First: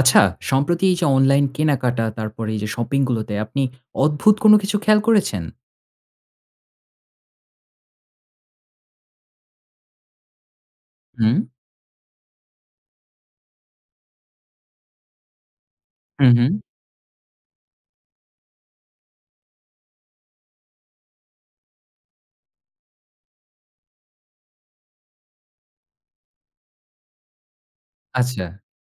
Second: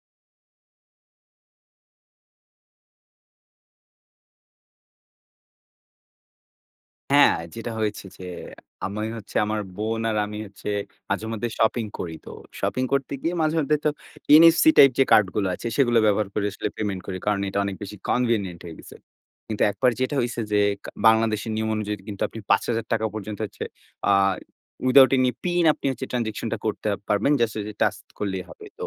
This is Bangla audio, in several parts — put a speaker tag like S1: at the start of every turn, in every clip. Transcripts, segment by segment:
S1: আচ্ছা, সম্প্রতি এই যে অনলাইন কেনাকাটা, তারপর এই যে শপিং গুলোতে আপনি অদ্ভুত কোনো কিছু খেয়াল করেছেন?
S2: হ্যাঁ, যেটা হয়েছে যে আমি হচ্ছে, আমার বোন আর আমি হচ্ছে
S1: হুম।
S2: মাঝেমধ্যে শপিং করি। তো শপিং করতে গিয়ে মাঝেমধ্যে তো NFC টাইপ যে কার্ড গুলো আছে সেগুলো ব্যবহার
S1: হুম,
S2: করে
S1: হুম।
S2: আসলে পেমেন্ট করি। কারণ এটা অনেক বেশি কনভিনিয়েন্ট হয়ে গেছে। কিন্তু ১ বার যেটা হইছে যে বাংলাদেশের নিয়ম অনুযায়ী কিন্তু আপনি ৳৫,০০০ পর্যন্ত হচ্ছে আ উইথআউট অ্যানি পিন আপনি হচ্ছে ট্রান্সেকশনটা করতে পারবেন, জাস্ট ঐযে টাচ করলেই
S1: আচ্ছা।
S2: হবে। তো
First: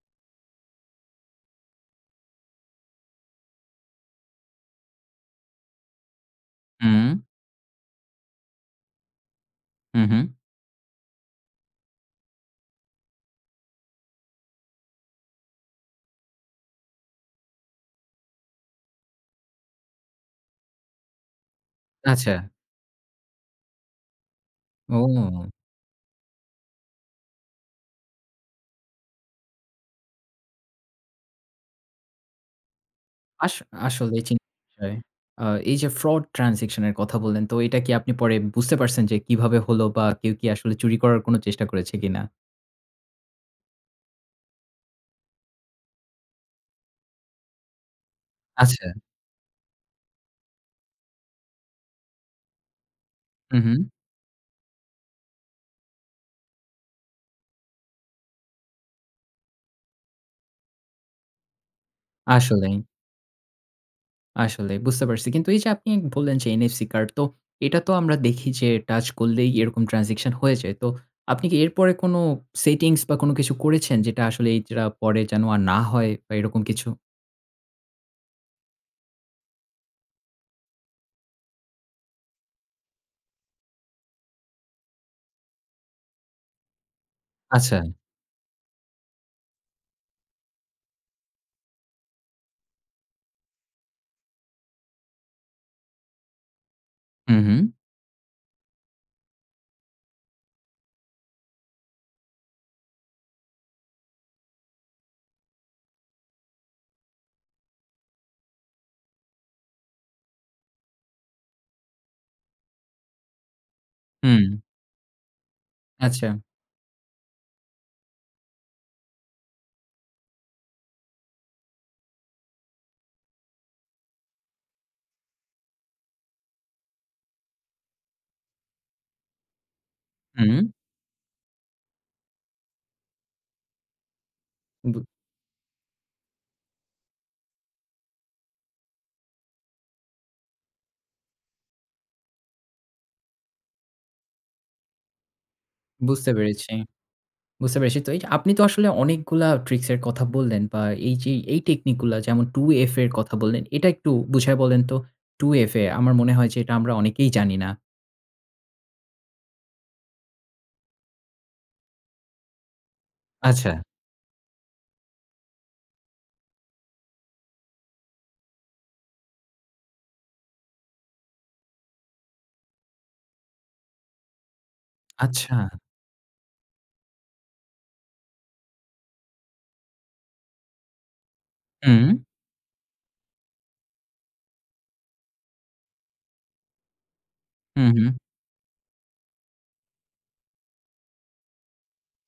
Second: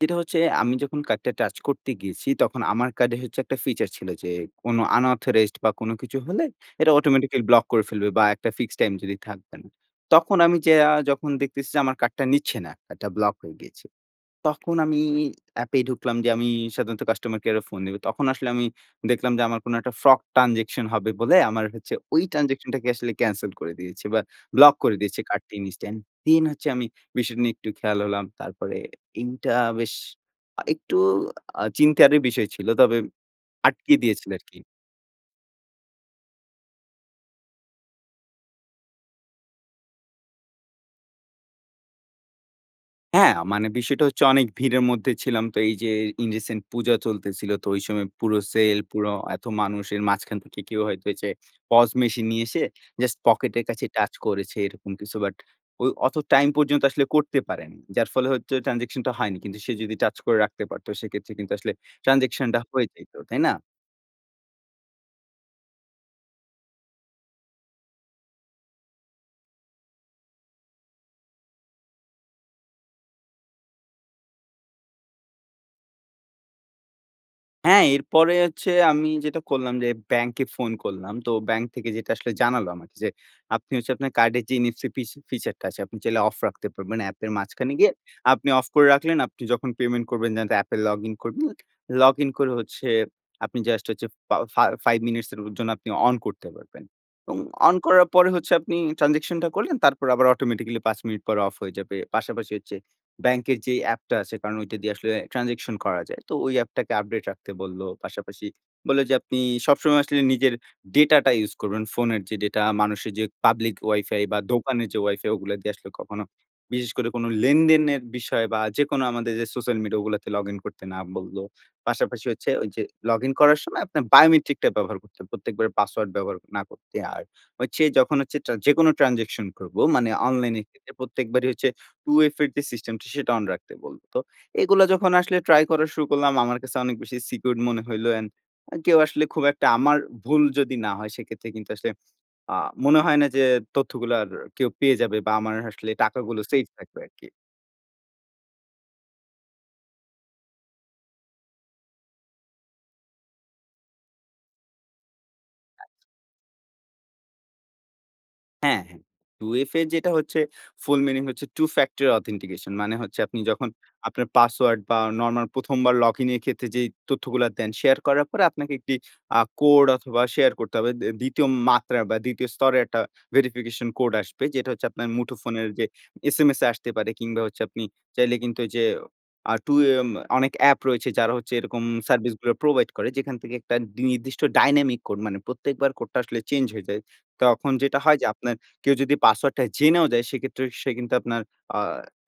S2: যেটা হচ্ছে আমি যখন কার্ডটা টাচ করতে গিয়েছি তখন আমার কার্ডে হচ্ছে একটা ফিচার ছিল, যে কোন আনঅথরাইজড বা কোন কিছু হলে এটা
S1: হুম।
S2: অটোমেটিক্যালি ব্লক করে ফেলবে, বা একটা ফিক্সড টাইম যদি থাকবে না।
S1: হু, হুম।
S2: তখন আমি যাইয়া যখন দেখতেছি, যে আমার কার্ডটা নিচ্ছে না, কার্ডটা ব্লক হয়ে গিয়েছে। তখন আমি এ্যাপে ঢুকলাম যে আমি সাধারণত কাস্টমার কেয়ারে ফোন দিবো। তখন আসলে আমি দেখলাম যে আমার কোন একটা ফ্রড ট্রান্সেকশন হবে বলে আমার হচ্ছে ওই
S1: আচ্ছা।
S2: ট্রান্সেকশনটাকে আসলে ক্যানসেল করে দিয়েছে, বা ব্লক করে দিয়েছে
S1: ও!
S2: কার্ডটি ইন্স্ট্যান্ট। দেন হচ্ছে আমি বিষয়টা নিয়ে একটু খেয়াল হলাম। তারপরে এইটা বেশ আ একটু আ চিন্তারই বিষয় ছিল। তবে
S1: আস
S2: আটকিয়ে
S1: আসলে
S2: দিয়েছিল
S1: চিন
S2: আরকি।
S1: বিষয় আ এই যে ফ্রড ট্রান্সেকশন এর কথা বললেন, তো এটা কি আপনি পরে বুঝতে পারছেন যে কিভাবে হলো? বা কেউ কি আসলে চুরি করার কোনো চেষ্টা করেছে কিনা?
S2: হ্যাঁ, মানে বিষয়টা হচ্ছে অনেক ভিড়ের মধ্যে ছিলাম। তো এই যে ইন রিসেন্ট পূজা চলতেছিল তো ঐ সময় পুরো সেল,
S1: আচ্ছা।
S2: পুরো এত মানুষের মাঝখান থেকে কেউ হয়তো এই যে পস মেশিন নিয়ে এসে জাস্ট
S1: হু,
S2: পকেটের কাছে
S1: হু।
S2: টাচ করেছে, এরকম কিছু, বাট ওই অত টাইম পর্যন্ত আসলে করতে পারেনি। যার ফলে হচ্ছে ট্রান্সেকশন টা হয়নি। কিন্তু সে যদি টাচ করে রাখতে পারতো, সেক্ষেত্রে কিন্তু আসলে ট্রান্সেকশন টা
S1: আসলেই।
S2: হয়ে যাইত, তাই না?
S1: আসলেই, বুঝতে পারছি। কিন্তু এই যে আপনি বললেন, যে NFC কার্ড তো এটা তো আমরা দেখি যে টাচ করলেই এরকম ট্রান্সেকশন হয়ে যায়। তো আপনি কি এরপরে কোন সেটিংস, বা কোন কিছু করেছেন? যেটা আসলে এই যা পরে যেন আর না হয়, বা এরকম কিছু?
S2: হ্যাঁ, এরপরে হচ্ছে আমি যেটা করলাম, যে ব্যাংকে ফোন করলাম, তো ব্যাংক থেকে যেটা আসলে জানালো আমাকে যে আপনি হচ্ছে আপনার কার্ডের যে NFC ফিস ফিচার টা আছে আপনি চাইলে অফ রাখতে পারবেন, অ্যাপের মাঝখানে
S1: আচ্ছা।
S2: গিয়ে আপনি অফ করে রাখলেন, আপনি যখন পেমেন্ট করবেন, যে অ্যাপে লগ ইন করবেন। লগইন করে হচ্ছে আপনি জাস্ট হচ্ছে ফা ফা 5 মিনিটস এর জন্য আপনি অন করতে পারবেন। এবং
S1: হুম, হুম।
S2: অন করার পরে হচ্ছে আপনি ট্রান্সেকশন টা করলেন তারপর আবার অটোমেটিক্যালি ৫ মিনিট পর অফ হয়ে যাবে। পাশাপাশি হচ্ছে ব্যাংকের যেই অ্যাপ টা আছে কারণ ওইটা দিয়ে আসলে ট্রান্সেকশন করা যায়। তো ওই অ্যাপটাকে আপডেট রাখতে বললো। পাশাপাশি বললো, যে আপনি সবসময় আসলে নিজের ডেটা টা ইউস করবেন, ফোনের যে ডেটা মানুষের যে পাবলিক Wi-Fi বা
S1: হুম।
S2: দোকানের যে Wi-Fi ওগুলা দিয়ে আসলে কখনো
S1: আচ্ছা।
S2: বিশেষ করে কোনো লেনদেনের বিষয়, বা যেকোনো আমাদের যে সোশ্যাল মিডিয়া ওগুলাতে লগইন করতে না বলল। পাশাপাশি হচ্ছে ওই যে লগইন করার সময় আপনার বায়োমেট্রিক টা ব্যবহার করতে হবে। প্রত্যেকবার পাসওয়ার্ড ব্যবহার না করতে। আর হচ্ছে যখন হচ্ছে টা যেকোনো ট্রান্সেকশন করবো মানে অনলাইন এর
S1: হু।
S2: ক্ষেত্রে প্রত্যেকবারই হচ্ছে 2FA এর যে সিস্টেম টা সেটা অন রাখতে বললো। তো এগুলা
S1: বু
S2: যখন আসলে ট্রাই করা শুরু করলাম, আমার কাছে অনেক বেশি সিকিউরড মনে হইলো অ্যান্ড কেউ আসলে খুব একটা আমার ভুল যদি না হয়, সেক্ষেত্রে কিন্তু আসলে আ মনে হয় না যে তথ্যগুলা আর কেউ পেয়ে যাবে, বা আমার আসলে
S1: বুঝতে
S2: টাকাগুলো সেফ
S1: পেরেছি।
S2: থাকবে আরকি।
S1: বুঝতে পেরেছি, তো এই যে আপনি তো আসলে অনেকগুলা ট্রিক্সের কথা বললেন, বা এই যে এই টেকনিক গুলা যেমন 2FA এর কথা বললেন, এটা একটু বুঝায় বলেন তো? 2FA
S2: আচ্ছা।
S1: আমার মনে হয় যে এটা আমরা অনেকেই জানি না।
S2: হ্যাঁ, 2FA যেটা হচ্ছে ফুল মিনিং হচ্ছে Two-factor authentication মানে হচ্ছে আপনি যখন
S1: আচ্ছা।
S2: আপনার পাসওয়ার্ড, বা নরমাল ১ম বার লগইন এর ক্ষেত্রে, যেই তথ্যগুলা দেন শেয়ার করার পরে আপনাকে একটি আ কোড অথবা শেয়ার করতে হবে। দি ২য় মাত্রার বা ২য় স্তরের একটা ভেরিফিকেশন কোড আসবে, যেটা হচ্ছে আপনার মুঠোফোনের
S1: আচ্ছা।
S2: যে SMS এ আসতে পারে কিংবা হচ্ছে আপনি চাইলে কিন্তু এইযে আ টু এ এম অনেক অ্যাপ রয়েছে যারা হচ্ছে এরকম
S1: হুম।
S2: সার্ভিস গুলা প্রোভাইড করে যেখান থেকে একটা নির্দিষ্ট ডাইনামিক কোড মানে প্রত্যেকবার কোডটা আসলে চেঞ্জ হয়ে যায়। তখন
S1: হু,
S2: যেটা
S1: হুম।
S2: হয় যে আপনার কেউ যদি পাসওয়ার্ডটা জেনেও যায় সেক্ষেত্রে সে কিন্তু আপনার আ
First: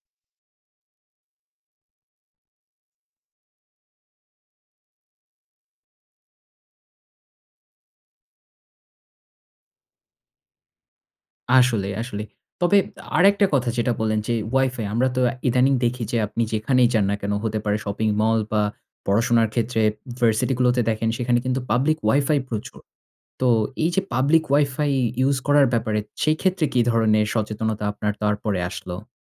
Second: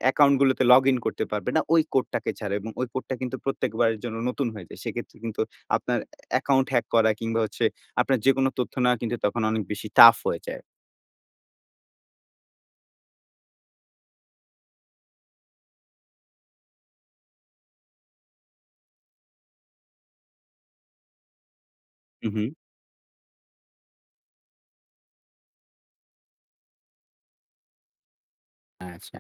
S2: অ্যাকাউন্ট গুলোতে লগ ইন করতে পারবে না, ওই কোড টাকে ছাড়া এবং কোডটা কিন্তু প্রত্যেকবারের জন্য নতুন হয়ে যায়। সেক্ষেত্রে কিন্তু আপনার অ্যাকাউন্ট হ্যাক করা, কিংবা হচ্ছে আপনার যেকোনো তথ্য নেওয়া কিন্তু তখন অনেক বেশি টাফ হয়ে যায়।
S1: আসলে, আসলেই। তবে আরেকটা কথা যেটা বললেন, যে Wi-Fi আমরা তো ইদানিং দেখি যে আপনি যেখানেই যান না কেনো হতে পারে, শপিং মল, বা পড়াশোনার ক্ষেত্রে ভার্সিটি গুলোতে দেখেন সেখানে কিন্তু পাবলিক
S2: হু,
S1: Wi-Fi
S2: হু।
S1: প্রচুর। তো এই যে পাবলিক Wi-Fi ইউস করার ব্যাপারে সেক্ষেত্রে কি ধরনের সচেতনতা আপনার তারপরে আসলো?
S2: আচ্ছা।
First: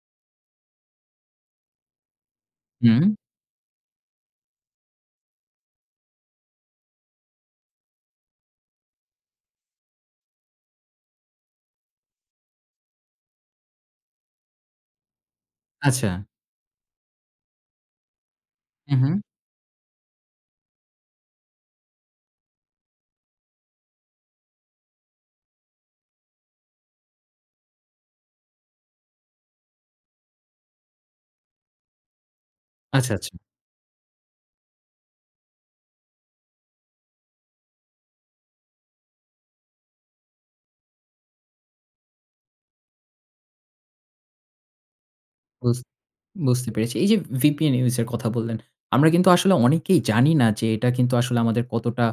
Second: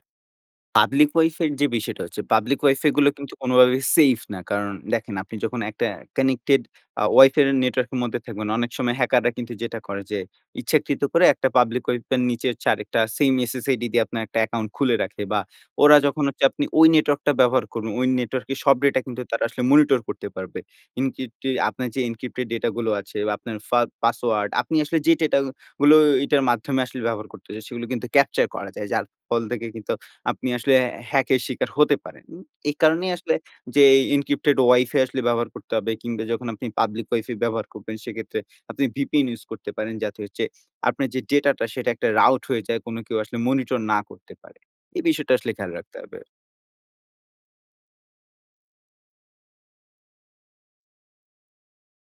S2: পাবলিক Wi-Fi এর যে বিষয়টা হচ্ছে পাবলিক Wi-Fi গুলো
S1: হুম।
S2: কিন্তু কোনোভাবেই সেইফ না। কারণ দেখেন আপনি যখন একটা কানেক্টেড আ Wi-Fi এর নেটওয়ার্ক এর মধ্যে থাকবেন অনেক সময় হ্যাকাররা কিন্তু যেটা করে যে ইচ্ছাকৃত করে একটা পাবলিক Wi-Fi এর নিচে হচ্ছে আরেকটা সেইম SSID দিয়ে আপনার একটা অ্যাকাউন্ট খুলে রাখে, বা ওরা
S1: আচ্ছা।
S2: যখন হচ্ছে আপনি নেটওয়ার্কটা ব্যবহার করবেন, ওই নেটওয়ার্কে সব
S1: উ
S2: ডেটা কিন্তু
S1: হুম।
S2: তারা আসলে মনিটর করতে পারবে। এনকিটি আপনার যে এনক্রিপ্টেড ডেটা গুলো আছে, আপনার ফা পাসওয়ার্ড আপনি আসলে যে ডেটা গুলো এইটার মাধ্যমে আসলে ব্যবহার করতে চাই সেগুলো কিন্তু ক্যাপচার করা যায়। যার ফল থেকে কিন্তু আপনি আসলে হ্যাকের শিকার হতে পারেন। উ এই কারণেই
S1: আচ্ছা, আচ্ছা।
S2: আসলে যে এনক্রিপ্টেড Wi-Fi আসলে ব্যবহার করতে হবে কিংবা যখন আপনি পাবলিক Wi-Fi ব্যবহার করবেন সেক্ষেত্রে আপনি VPN ইউস করতে পারেন যাতে হচ্ছে আপনার যে ডেটাটা সেটা একটা রাউট হয়ে যায়, কোনো কেউ আসলে মনিটর না করতে পারে। এই বিষয়টা আসলে খেয়াল
S1: বুঝত
S2: রাখতে হবে।
S1: বুঝতে পেরেছি। এই যে VPN ইউজ এর কথা বললেন, আমরা কিন্তু আসলে অনেকেই জানি না, যে এটা কিন্তু আসলে আমাদের কতটা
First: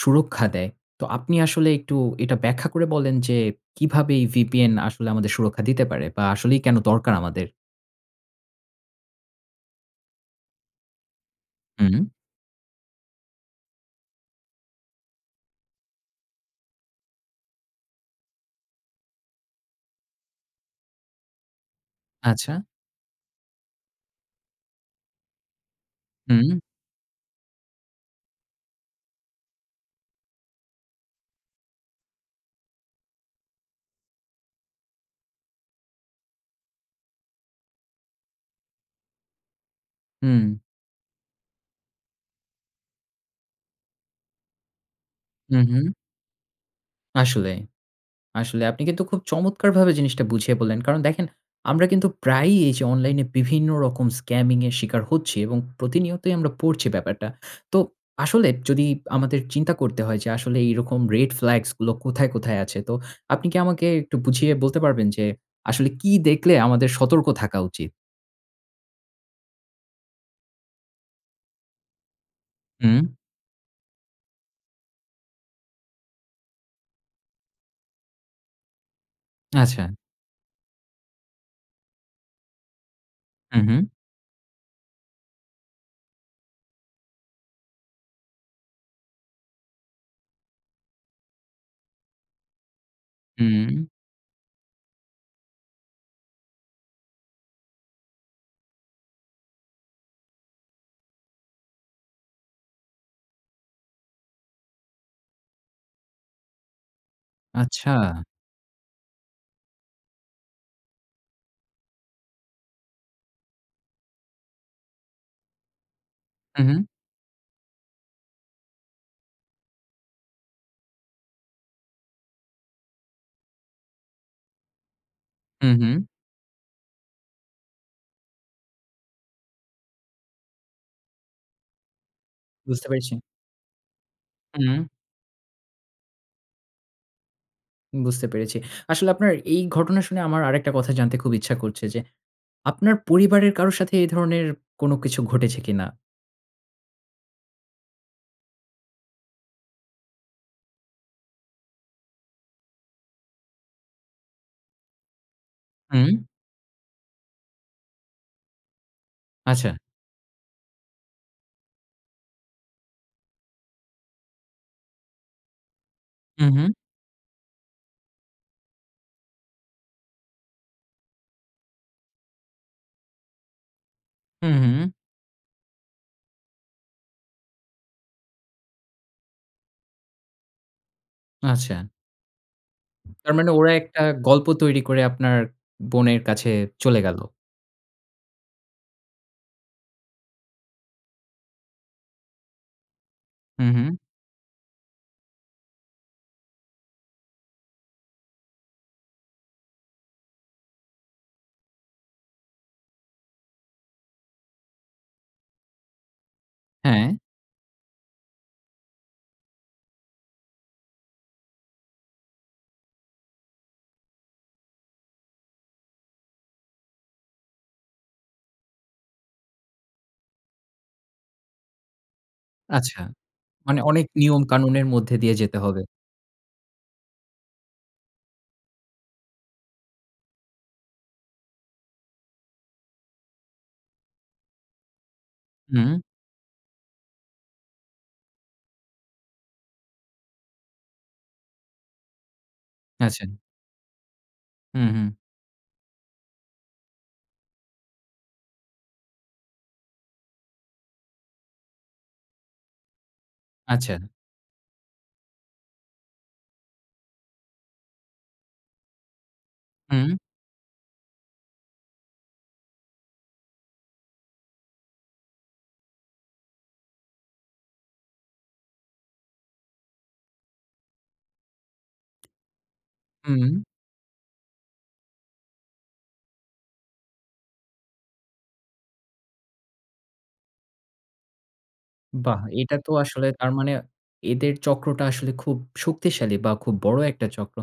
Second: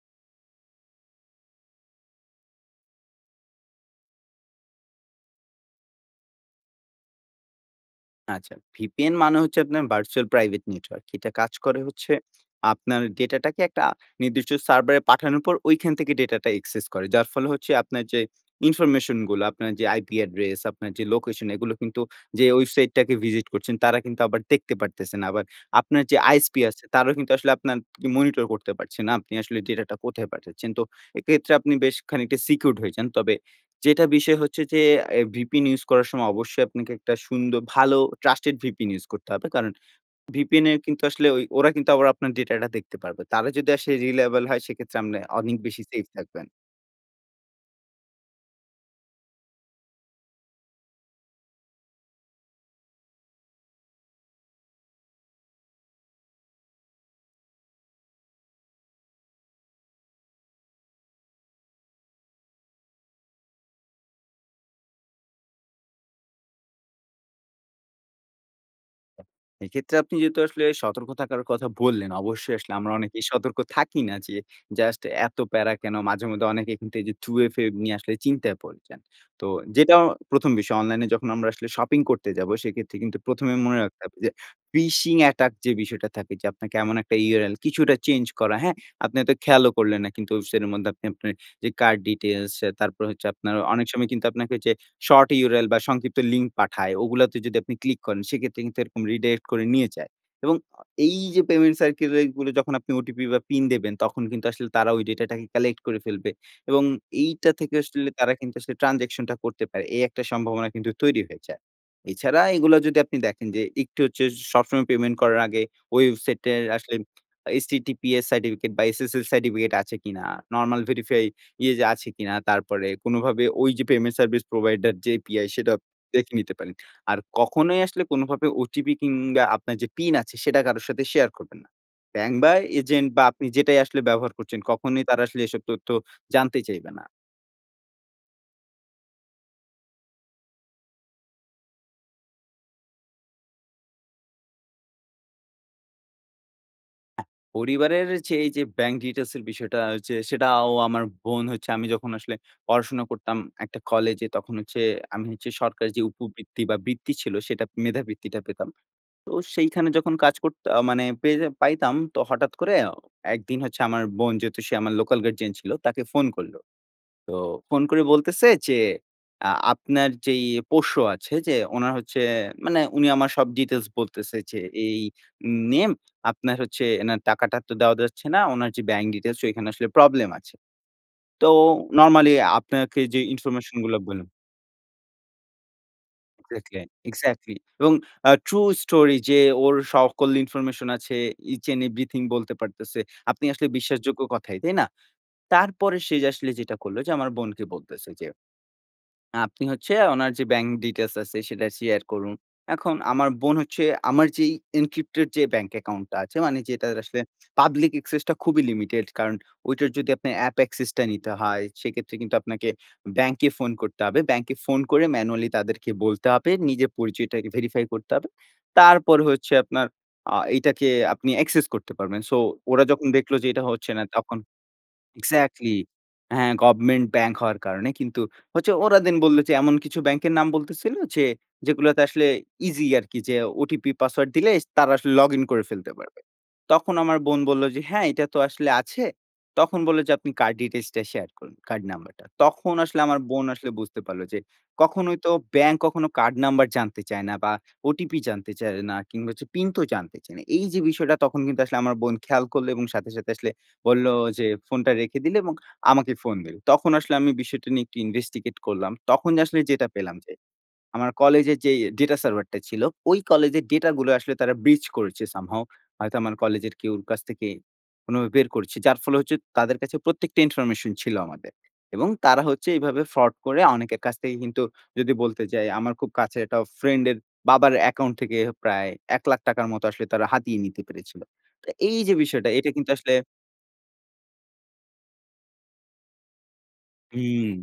S1: সুরক্ষা দেয়। তো আপনি আসলে একটু এটা ব্যাখ্যা করে বলেন যে কিভাবে এ VPN আসলে আমাদের সুরক্ষা দিতে পারে? বা আসলেই কেনো দরকার আমাদের?
S2: আচ্ছা, VPN মানে হচ্ছে আপনার Virtual Private Network। এটা কাজ করে
S1: হু, হুম।
S2: হচ্ছে আপনার ডেটাটাকে একটা নির্দিষ্ট server এ পাঠানোর পর ঐখান থেকে ডেটাটা access করে। যার ফলে হচ্ছে আপনার যে ইনফরমেশনগুলো, আপনার যে IP অ্যাড্রেস, আপনার যে লোকেশন, এগুলো কিন্তু যে
S1: আচ্ছা।
S2: website টাকে visit করছেন, তারা কিন্তু আবার দেখতে পারতেছে না। আবার আপনার যে
S1: হুম।
S2: ISP আছে, তারাও কিন্তু আসলে আপনার monitor করতে পারছে না আপনি আসলে ডেটাটা কোথায় পাঠাচ্ছেন। তো এক্ষেত্রে আপনি বেশ খানিকটা secured হয়ে যান। তবে যেটা বিষয় হচ্ছে যে এ VPN ইউজ করার সময় অবশ্যই আপনাকে একটা সুন্দর ভালো trusted VPN ইউজ করতে হবে। কারণ
S1: হুম।
S2: VPN এর কিন্তু আসলে ঐ ওরা কিন্তু আবার আপনার ডেটাটা দেখতে পারবে। তারা যদি আসে reliable হয়, সেক্ষেত্রে আপনে অনেক
S1: হুম,
S2: বেশি
S1: হুম।
S2: সেফ থাকবেন।
S1: আসলেই। আসলে আপনি কিন্তু খুব চমৎকারভাবে জিনিসটা বুঝিয়ে বললেন। কারণ দেখেন, আমরা কিন্তু প্রায়ই এইযে অনলাইনে বিভিন্ন রকম scamming এর শিকার হচ্ছি এবং প্রতিনিয়তই আমরা পড়ছি ব্যাপারটা। তো আসলে যদি আমাদের চিন্তা করতে হয় যে আসলে এইরকম red flags গুলো কোথায়, কোথায় আছে? তো আপনি কি আমাকে একটু বুঝিয়ে বলতে পারবেন যে আসলে কি দেখলে আমাদের সতর্ক থাকা উচিত?
S2: এক্ষেত্রে আপনি যেহেতু আসলে সতর্ক থাকার কথা বললেন, অবশ্যই আসলে আমরা
S1: হুম।
S2: অনেকেই সতর্ক থাকি না, যে জাস্ট এত প্যারা কেনো মাঝে মধ্যে অনেকে কিন্তু এইযে 2FA নিয়ে আসলে চিন্তায় পড়ে যান। তো
S1: আচ্ছা।
S2: যেটা ১ম বিষয় অনলাইনে যখন আমরা আসলে শপিং করতে যাবো, সেক্ষেত্রে কিন্তু ১ম এ
S1: হু,
S2: মনে
S1: হুম।
S2: রাখতে হবে যে ফিশিং অ্যাটাক যে বিষয়টা থাকে, যে আপনাকে এমন একটা URL কিছুটা চেঞ্জ করা হ্যাঁ? আপনি হয়তো খেয়ালও করলেন না কিন্তু সেটার মধ্যে আপনি আপনার যে কার্ড ডিটেইলস তারপর হচ্ছে, আপনার
S1: হুম।
S2: অনেক সময় কিন্তু আপনাকে ওইযে শর্ট URL বা সংক্ষিপ্ত লিঙ্ক পাঠায়, ওগুলাতে যদি আপনি ক্লিক করেন, সেক্ষেত্রে কিন্তু এরকম রিডাইরেক্ট করে নিয়ে যায়। এবং এইযে পেমেন্ট সার্কেলেরগুলো যখন আপনি OTP বা পিন দেবেন তখন কিন্তু আসলে তারা ওই ডেটাটাকে কালেক্ট করে ফেলবে। এবং এইটা থেকে আসলে
S1: আচ্ছা।
S2: তারা কিন্তু আসলে ট্রান্সেকশন টা করতে পারে। এই একটা সম্ভাবনা কিন্তু তৈরি হয়ে যায়। এছাড়া এগুলা যদি আপনি দেখেন যে একটু হচ্ছে সবসময় পেমেন্ট করার আগে
S1: হু,
S2: ওয়েবসাইটের
S1: হুম।
S2: আসলে HTTPS সার্টিফিকেট বা SSL সার্টিফিকেট আছে কিনা, নরমাল ভেরিফাই আছে কিনা, তারপরে কোনোভাবে ওই যে পেমেন্ট সার্ভিস প্রোভাইডার যে API
S1: হুম,
S2: সেটা
S1: হুম।
S2: দেখে নিতে পারেন। আর কখনোই আসলে কোনভাবে OTP কিংবা আপনার যে পিন আছে সেটা কারো সাথে শেয়ার করবেন না। ব্যাংক, বা
S1: বুঝতে
S2: এজেন্ট,
S1: পেরেছি।
S2: বা আপনি যেটাই আসলে ব্যবহার করছেন,
S1: হুম।
S2: কখনোই তারা আসলে এসব তথ্য জানতে চাইবে না।
S1: বুঝতে পেরেছি। আসলে আপনার এই ঘটনা শুনে আমার আরেকটা কথা জানতে খুব ইচ্ছা করছে যে, আপনার পরিবারের কারোর সাথে এ ধরনের কোন কিছু ঘটেছে কিনা?
S2: অ্যা পরিবারের যে এইযে bank details এর বিষয়টা হচ্ছে, সেটা আও আমার বোন হচ্ছে আমি যখন আসলে পড়াশোনা করতাম একটা কলেজে। তখন হচ্ছে আমি হচ্ছে সরকারের যে
S1: হুম।
S2: উপবৃত্তি বা, বৃত্তি ছিল, সেটা মেধাবৃত্তিটা পেতাম। তো
S1: আচ্ছা।
S2: সেখানে যখন কাজ করত আ মানে পেয়ে পাইতাম। তো হঠাৎ করে একদিন হচ্ছে আমার বোন যেহেতু সে আমার লোকাল গার্জিয়ান ছিল, তাকে ফোন
S1: হু,
S2: করলো।
S1: হুম।
S2: তো ফোন করে বলতেছে যে, "আ আপনার যেই পোশ্য আছে যে উনার হচ্ছে" মানে উনি আমার সব details বলতেছে
S1: হু,
S2: যে,
S1: হুম।
S2: "এই নেম। আপনার হচ্ছে এনার টাকাটা তো দেওয়া যাচ্ছে না। উনার যে bank details সেখানে আসলে প্রবলেম আছে।" তো
S1: আচ্ছা।
S2: নরমালি আপনাকে যে
S1: তার মানে ওরা
S2: ইনফরমেশনগুলো
S1: একটা
S2: বললাম
S1: গল্প তৈরি করে আপনার বোনের কাছে
S2: এক্সাক্টলি,
S1: চলে গেল।
S2: এক্সাক্টলি। এবং আ true story যে ওর সকল ইনফরমেশন আছে, each and everything বলতে পারতেছে। আপনি আসলে
S1: হুম, হুম।
S2: বিশ্বাসযোগ্য কথাই, তাই না? তারপরে সে যে আসলে যেটা করলো যে আমার বোনকে বলতেছে যে "আপনি হচ্ছে ওনার যে bank details আছে সেটা শেয়ার করুন।" এখন আমার বোন হচ্ছে আমার যে encrypted যে ব্যাংক অ্যাকাউন্টটা আছে, মানে যেটার
S1: হ্যাঁ।
S2: আসলে public access টা খুবই লিমিটেড। কারণ ওইটার যদি আপনার app access টা নিতে হয়, সেক্ষেত্রে কিন্তু আপনাকে ব্যাংকে ফোন করতে হবে। ব্যাংকে ফোন করে manually তাদেরকে বলতে হবে। নিজের পরিচয়টাকে আগে verify করতে হবে। তারপর হচ্ছে আপনার আ এটাকে আপনি accesss করতে পারবেন। সো ওরা
S1: আচ্ছা।
S2: যখন দেখলো যে এটা
S1: মানে
S2: হচ্ছে না,
S1: অনেক
S2: তখন
S1: নিয়ম কানুনের মধ্যে দিয়ে যেতে
S2: এক্সাক্টলি,
S1: হবে।
S2: হ্যাঁ। গভমেন্ট ব্যাংক হওয়ার কারণে কিন্তু হচ্ছে ওরা দেন বললো যে, এমন কিছু ব্যাংকের নাম বলতেছিল যে, যেগুলোতে আসলে ইজি আরকি যে ওটিপি, পাসওয়ার্ড দিলে তারা আসলে লগ ইন করে ফেলতে
S1: হুম।
S2: পারবে। তখন আমার বোন বললো যে, "হ্যাঁ, এটা তো আসলে আছে।" তখন বললো যে, "আপনি card details টা শেয়ার করুন, কার্ড নাম্বারটা।" তখন আসলে আমার
S1: আছেন।
S2: বোন আসলে বুঝতে পারলো যে
S1: হুম, হুম।
S2: কখনোই তো ব্যাংক কখনো কার্ড নাম্বার জানতে চায় না, বা ওটিপি জানতে চায় না, কিংবা পিন তো জানতে চায় না। এইযে বিষয়টা তখন কিন্তু আসলে আমার বোন খেয়াল করলো এবং সাথে, সাথে আসলে
S1: আচ্ছা।
S2: বললো যে ফোনটা রেখে দিলে এবং আমাকে ফোন দিল। তখন আসলে আমি বিষয়টা নিয়ে একটু investigate করলাম। তখন আসলে যেটা
S1: হুম।
S2: পেলাম যে, আমার কলেজের যে data server টা ছিল, ওই কলেজের ডেটা গুলো আসলে তারা breach করেছে somehow। হয়তো আমার কলেজের কেউর কাছ থেকে কোনোভাবে বের করেছে। যার ফলে হচ্ছে তাদের কাছে প্রত্যেকটা ইনফরমেশন ছিল আমাদের। এবং তারা হচ্ছে এভাবে fraud
S1: হুম।
S2: করে অনেকের কাছ থেকে কিন্তু যদি বলতে চাই আমার খুব কাছের একটা ফ্রেন্ডের বাবার অ্যাকাউন্ট থেকে প্রায় ১ লাখ টাকার মতো আসলে তারা হাতিয়ে নিতে পেরেছিল। তো এইযে
S1: বাহ!
S2: বিষয়টা, এটা
S1: এটা
S2: কিন্তু
S1: তো
S2: আসলে
S1: আসলে তার মানে এদের চক্রটা আসলে খুব শক্তিশালী বা, খুব বড় একটা
S2: হুম,
S1: চক্র।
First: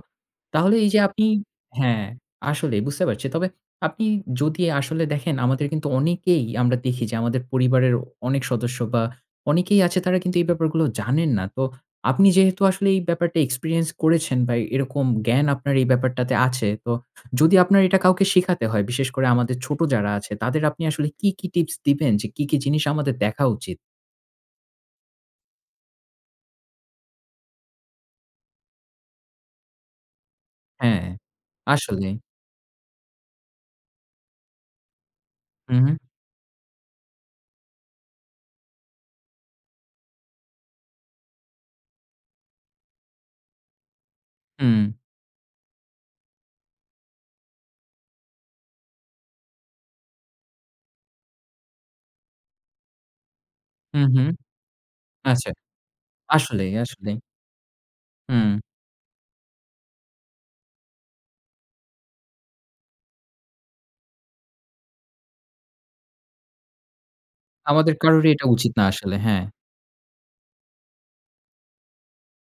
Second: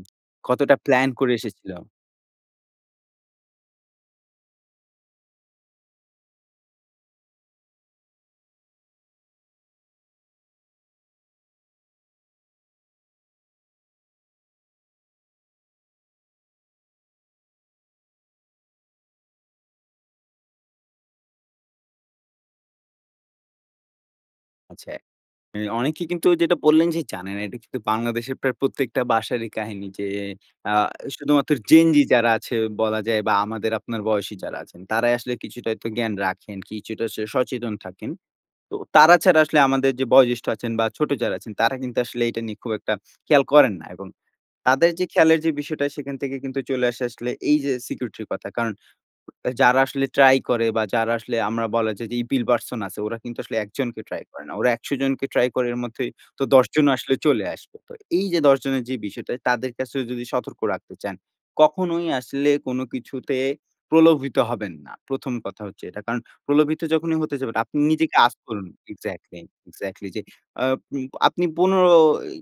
S1: তাহলে
S2: কতটা
S1: এইযে
S2: প্ল্যান
S1: আপনি
S2: করে এসেছিলো।
S1: হ্যাঁ, আসলে বুঝতে পারছি। তবে আপনি যদি আসলে দেখেন আমাদের কিন্তু অনেকেই আমরা দেখি যে, আমাদের পরিবারের অ অনেক সদস্য বা, অনেকেই আছে তারা কিন্তু এই ব্যাপারগুলো জানেন না। তো আপনি যেহেতু আসলে এই ব্যাপারটা experience করেছেন বা, এরকম জ্ঞান আপনার এই ব্যাপারটাতে আছে। তো যদি আপনার এটা কাউকে শেখাতে হয়, বিশেষ করে আমাদের ছোট যারা আছে, তাদের আপনি আসলে কী, কী টিপস দিবেন? যে কী, কী জিনিস আমাদের দেখা উচিত?
S2: আচ্ছা, এ অনেকে কিন্তু যেটা বললেন যে, "জানে না।" এটা কিন্তু বাংলাদেশের প্রায় প্রত্যেকটা বাসারই কাহিনী যে আ
S1: হ্যাঁ।
S2: শুধুমাত্র Gen Z
S1: আসলেই।
S2: যারা আছে বলা যায় বা আমাদের আপনার বয়সী যারা আছেন, তারাই আসলে কিছুটা
S1: হুম,
S2: একটা
S1: হুম।
S2: জ্ঞান রাখেন, কিছুটা স সচেতন থাকেন। তো তারা ছাড়া আসলে আমাদের যে বয়োজ্যেষ্ঠ আছেন বা ছোট যারা আছেন, তারা কিন্তু আসলে এটা নিয়ে খুব একটা খেয়াল করেন না এবং
S1: হুম।
S2: তাদের যে খেয়ালের যে বিষয়টা, সেখান থেকে কিন্তু চলে আসে আসলে এইযে security র কথা। কারণ যারা আসলে ট্রাই করে বা যারা আসলে আমরা বলা যায় যে evil person আছে, ওরা কিন্তু আসলে ১ জনকে
S1: হুম,
S2: ট্রাই
S1: হুম।
S2: করে না। ওরা ১০০ জনকে ট্রাই
S1: আচ্ছা।
S2: করে। এর মধ্যে তো ১০
S1: আসলেই,
S2: জনও আসলে
S1: আসলেই।
S2: চলে আসবে। তো এইযে ১০
S1: হুম।
S2: জনের যে বিষয়টা, তাদের কাছেও যদি সতর্ক রাখতে চান, কখনোই আসলে কোন কিছুতে প্রলোভিত হবেন না। ১ম কথা হচ্ছে এটা। কারণ প্রলোভিত যখনই হতে যাবেন, আপনি
S1: আমাদের
S2: নিজেকে
S1: কারোরই
S2: ask
S1: এটা
S2: করুন
S1: উচিত না আসলে,
S2: এক্সাক্টলি,
S1: হ্যাঁ।
S2: এক্সাক্টলি, যে আব আ আপনি পনের ই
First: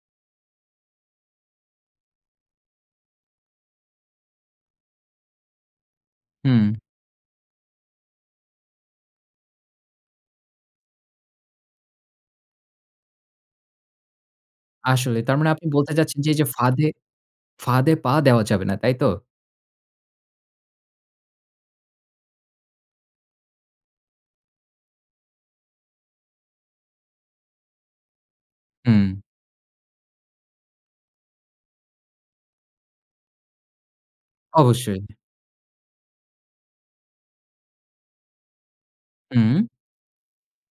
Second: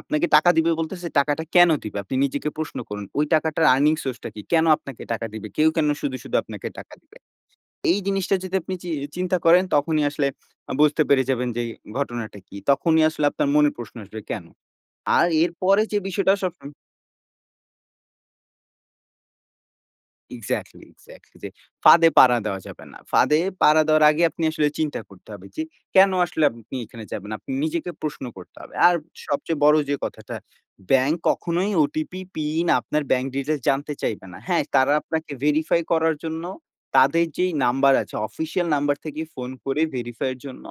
S2: আপনাকে টাকা দিবে বলতেছে, টাকাটা কেন দিবে? আপনি নিজেকে প্রশ্ন করুন, "ওই টাকাটার earning source টা কি? কেন আপনাকে টাকা দিবে? কেউ কেন শুধু, শুধু
S1: হুম।
S2: আপনাকে টাকা দিবে?" এই জিনিসটা যদি আপনি চি চিন্তা করেন, তখনই আসলে আ বুঝতে পেরে যাবেন যে ঘটনাটা কি? তখনই আসলে আপনার মনে প্রশ্ন আসবে, কেন?
S1: আসলেই।
S2: আর
S1: তার মানে আপনি
S2: এরপরে
S1: বলতে
S2: যে
S1: চাচ্ছেন যে,
S2: বিষয়টা
S1: "এইযে
S2: সব সময় উম
S1: ফাঁদে ফাঁদে পা দেওয়া যাবে না।" তাই তো?
S2: এক্স্যাক্টলি, এক্স্যাক্টলি যে ফাঁদে পাড়া দেওয়া যাবে না। ফাঁদে পাড়া দেওয়ার আগে আপনি আসলে চিন্তা করতে হবে, যে কেনো আসলে আপনি এখানে যাবেন, আপনি নিজেকে প্রশ্ন করতে হবে। আর
S1: হুম।
S2: সবচেয়ে বড় যে কথাটা ব্যাংক কখনোই ওটিপি, পিন, আপনার ব্যাংক ডিটেইলস জানতে চাইবে না। হ্যাঁ, তারা
S1: অবশ্যই।
S2: আপনাকে ভেরিফাই করার জন্য তাদের যেই নাম্বার আছে অফিসিয়াল নাম্বার থেকে ফোন
S1: হুম।
S2: করে ভেরিফাই এর জন্য।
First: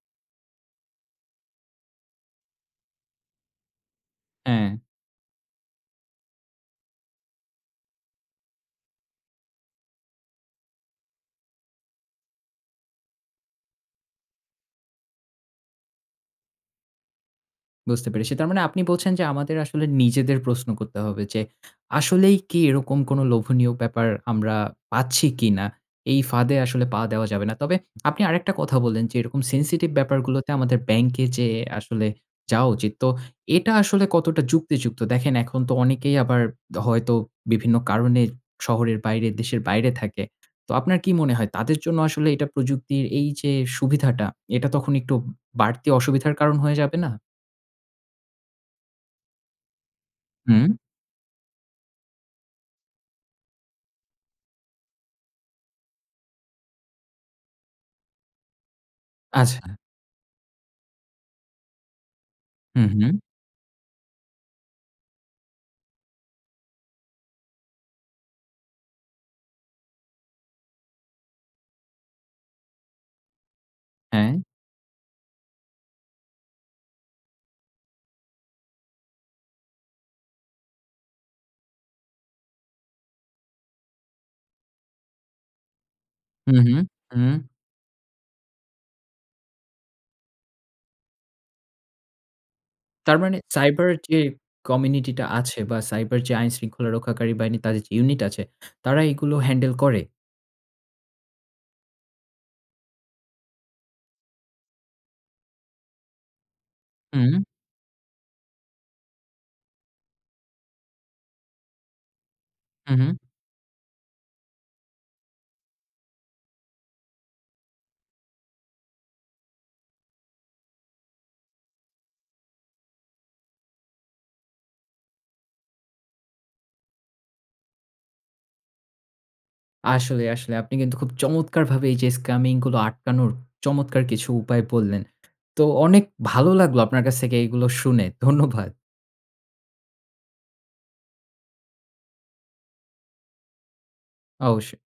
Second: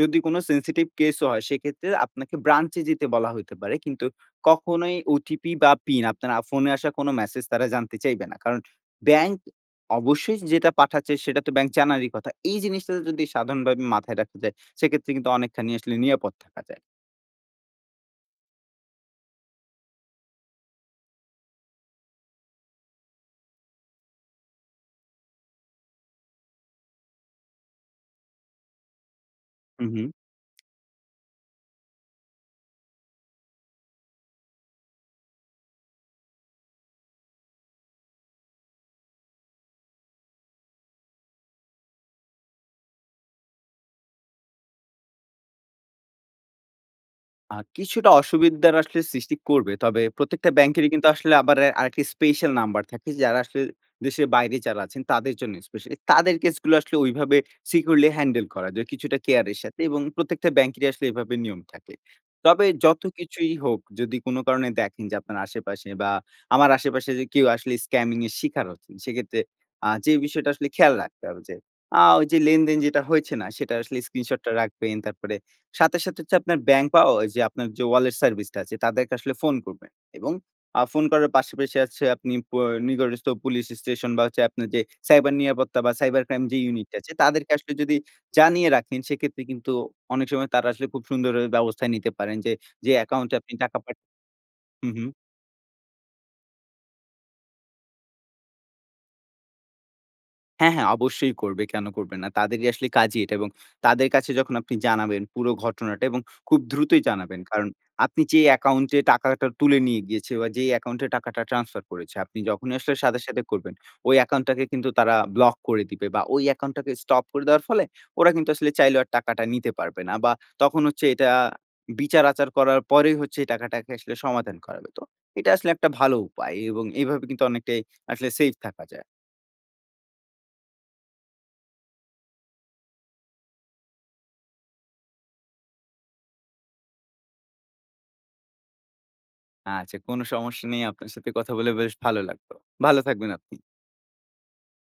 S2: যদি কোন সেনসিটিভ কেস ও হয় সেক্ষেত্রে আপনাকে ব্রাঞ্চে যেতে বলা হইতে পারে। কিন্তু
S1: হ্যাঁ।
S2: কখনোই ওটিপি বা পিন আপনার আ ফোনে আসা কোন মেসেজ তারা জানতে চাইবে না। কারণ ব্যাংক অবশ্যই যেটা পাঠাচ্ছে, সেটা তো ব্যাংক জানারই কথা। এই জিনিসটা যদি সাধারণভাবে মাথায় রাখা যায় সেক্ষেত্রে কিন্তু অনেকখানি আসলে নিরাপদ থাকা যায়।
S1: বুঝতে পেরেছি। তার মানে আপনি বলছেন, যে আমাদের আসলে নিজেদের প্রশ্ন করতে হবে যে, "আসলেই কি এরকম কোনো লোভনীয় ব্যাপার আমরা পাচ্ছি কিনা? এই ফাঁদে আসলে পা দেওয়া যাবে না।" তবে আপনি আরেকটা কথা বললেন, যে এরকম সেনসিটিভ
S2: হুম, হুম।
S1: ব্যাপারগুলোতে আমাদের ব্যাংকে যেয়ে আসলে যাওয়া উচিৎ। তো এটা আসলে কতটা যুক্তিযুক্ত? দেখেন এখন তো অনেকেই আবার হয়তো বিভিন্ন কারণে শহরের বাইরে, দেশের বাইরে থাকে। তো আপনার কি মনে হয় তাদের জন্য আসলে এইটা প্রযুক্তির এই যে সুবিধাটা, এটা তখন একটু বাড়তি অসুবিধার কারণ হয়ে যাবে না?
S2: আ কিছুটা অসুবিধার আসলে সৃষ্টি করবে, তবে প্রত্যেকটা
S1: হুম।
S2: ব্যাংকেরই কিন্তু আসলে আবার আরেকটি স্পেশাল নাম্বার থাকে, যারা আসলে দেশের বাইরে যারা আছেন, তাদের জন্য স্পেশালি তাদের কেসগুলা আসলে ঐভাবে সিকিউরলি হ্যান্ডেল করা যায়, কিছুটা কেয়ার এর
S1: আচ্ছা।
S2: সাথে, এবং প্রত্যেকটা ব্যাংকেরই আসলে এভাবে নিয়ম থাকে। তবে
S1: হুম, হুম।
S2: যতকিছুই হোক যদি কোনো কারণে দেখেন, যে আপনার আশেপাশে, বা আমার আশেপাশে কেউ আসলে স্কামিং এর শিকার হচ্ছেন, সেক্ষেত্রে আ যে বিষয়টা আসলে খেয়াল রাখতে হবে যে আ ঐ যে লেনদেন যেটা হয়েছে না? সেটার আসলে
S1: হ্যাঁ।
S2: স্ক্রিনশটটা রাখবেন, তারপরে সাথে, সাথে হচ্ছে আপনার ব্যাংক, বা অ ঐযে আপনার যে ওয়ালেট সার্ভিসটা আছে তাদেরকে আসলে ফোন করবেন, এবং আ ফোন করার পাশাপাশি হচ্ছে আপনি অ নিকটস্ত পুলিশ স্টেশন, বা যে আপনার যে সাইবার নিরাপত্তা, বা সাইবার ক্রাইম
S1: হুম,
S2: যে
S1: হুম,
S2: ইউনিট আছে,
S1: হুম।
S2: তাদেরকে আসলে যদি জানিয়ে রাখেন, সেক্ষেত্রে কিন্তু অনেক সময় তারা আসলে খুব সুন্দর অ ব্যবস্থা নিতে পারেন যে, যে
S1: তার
S2: অ্যাকাউন্ট এ
S1: মানে
S2: আপনি টাকা
S1: সাইবার
S2: পাঠ
S1: যে
S2: হুম হুম।
S1: কমিউনিটিটা আছে, বা সাইবার যে আইনশৃঙ্খলা রক্ষাকারী বাহিনী, তাদের যে ইউনিট আছে, তারা এগুলো হ্যান্ডেল করে?
S2: হ্যাঁ, হ্যাঁ অবশ্যই করবে, কেনো করবে না? তাদেরই আসলে কাজই এটা, এবং তাদের কাছে যখন আপনি জানাবেন পুরো ঘটনাটা, এবং খুব দ্রুতই জানাবেন
S1: হুম।
S2: কারণ, আপনি যে অ্যাকাউন্ট এ টাকাটা তুলে নিয়ে গিয়েছে, বা যে অ্যাকাউন্ট এ টাকাটা ট্রান্সফার করেছে, আপনি যখনই
S1: হু,
S2: আসলে
S1: হুম।
S2: সাথে, সাথে করবেন ওই অ্যাকাউন্ট টাকে কিন্তু তারা ব্লক করে দিবে, বা ওই অ্যাকাউন্ট টাকে স্টপ করে দেওয়ার ফলে ওরা কিন্তু আসলে চাইলেও আর টাকাটা নিতে পারবে না, বা তখন হচ্ছে এটা বিচার-আচার করার পরেই হচ্ছে টাকাটাকে আসলে সমাধান করাবে। তো এটা আসলে একটা ভালো উপায়, এবং এইভাবে কিন্তু অনেকটাই আসলে সেইফ থাকা যায়।
S1: আসলে, আসলে আপনি কিন্তু খুব চমৎকারভাবে এই যে স্কামিং গুলো আটকানোর চমৎকার কিছু উপায় বললেন। তো অনেক ভালো লাগলো আপনার কাছ থেকে এইগুলো শুনে। ধন্যবাদ।
S2: আচ্ছা, কোনো সমস্যা নেই, আপনার সাথে কথা বলে বেশ ভালো লাগলো। ভালো থাকবেন আপনি।
S1: অবশ্যই।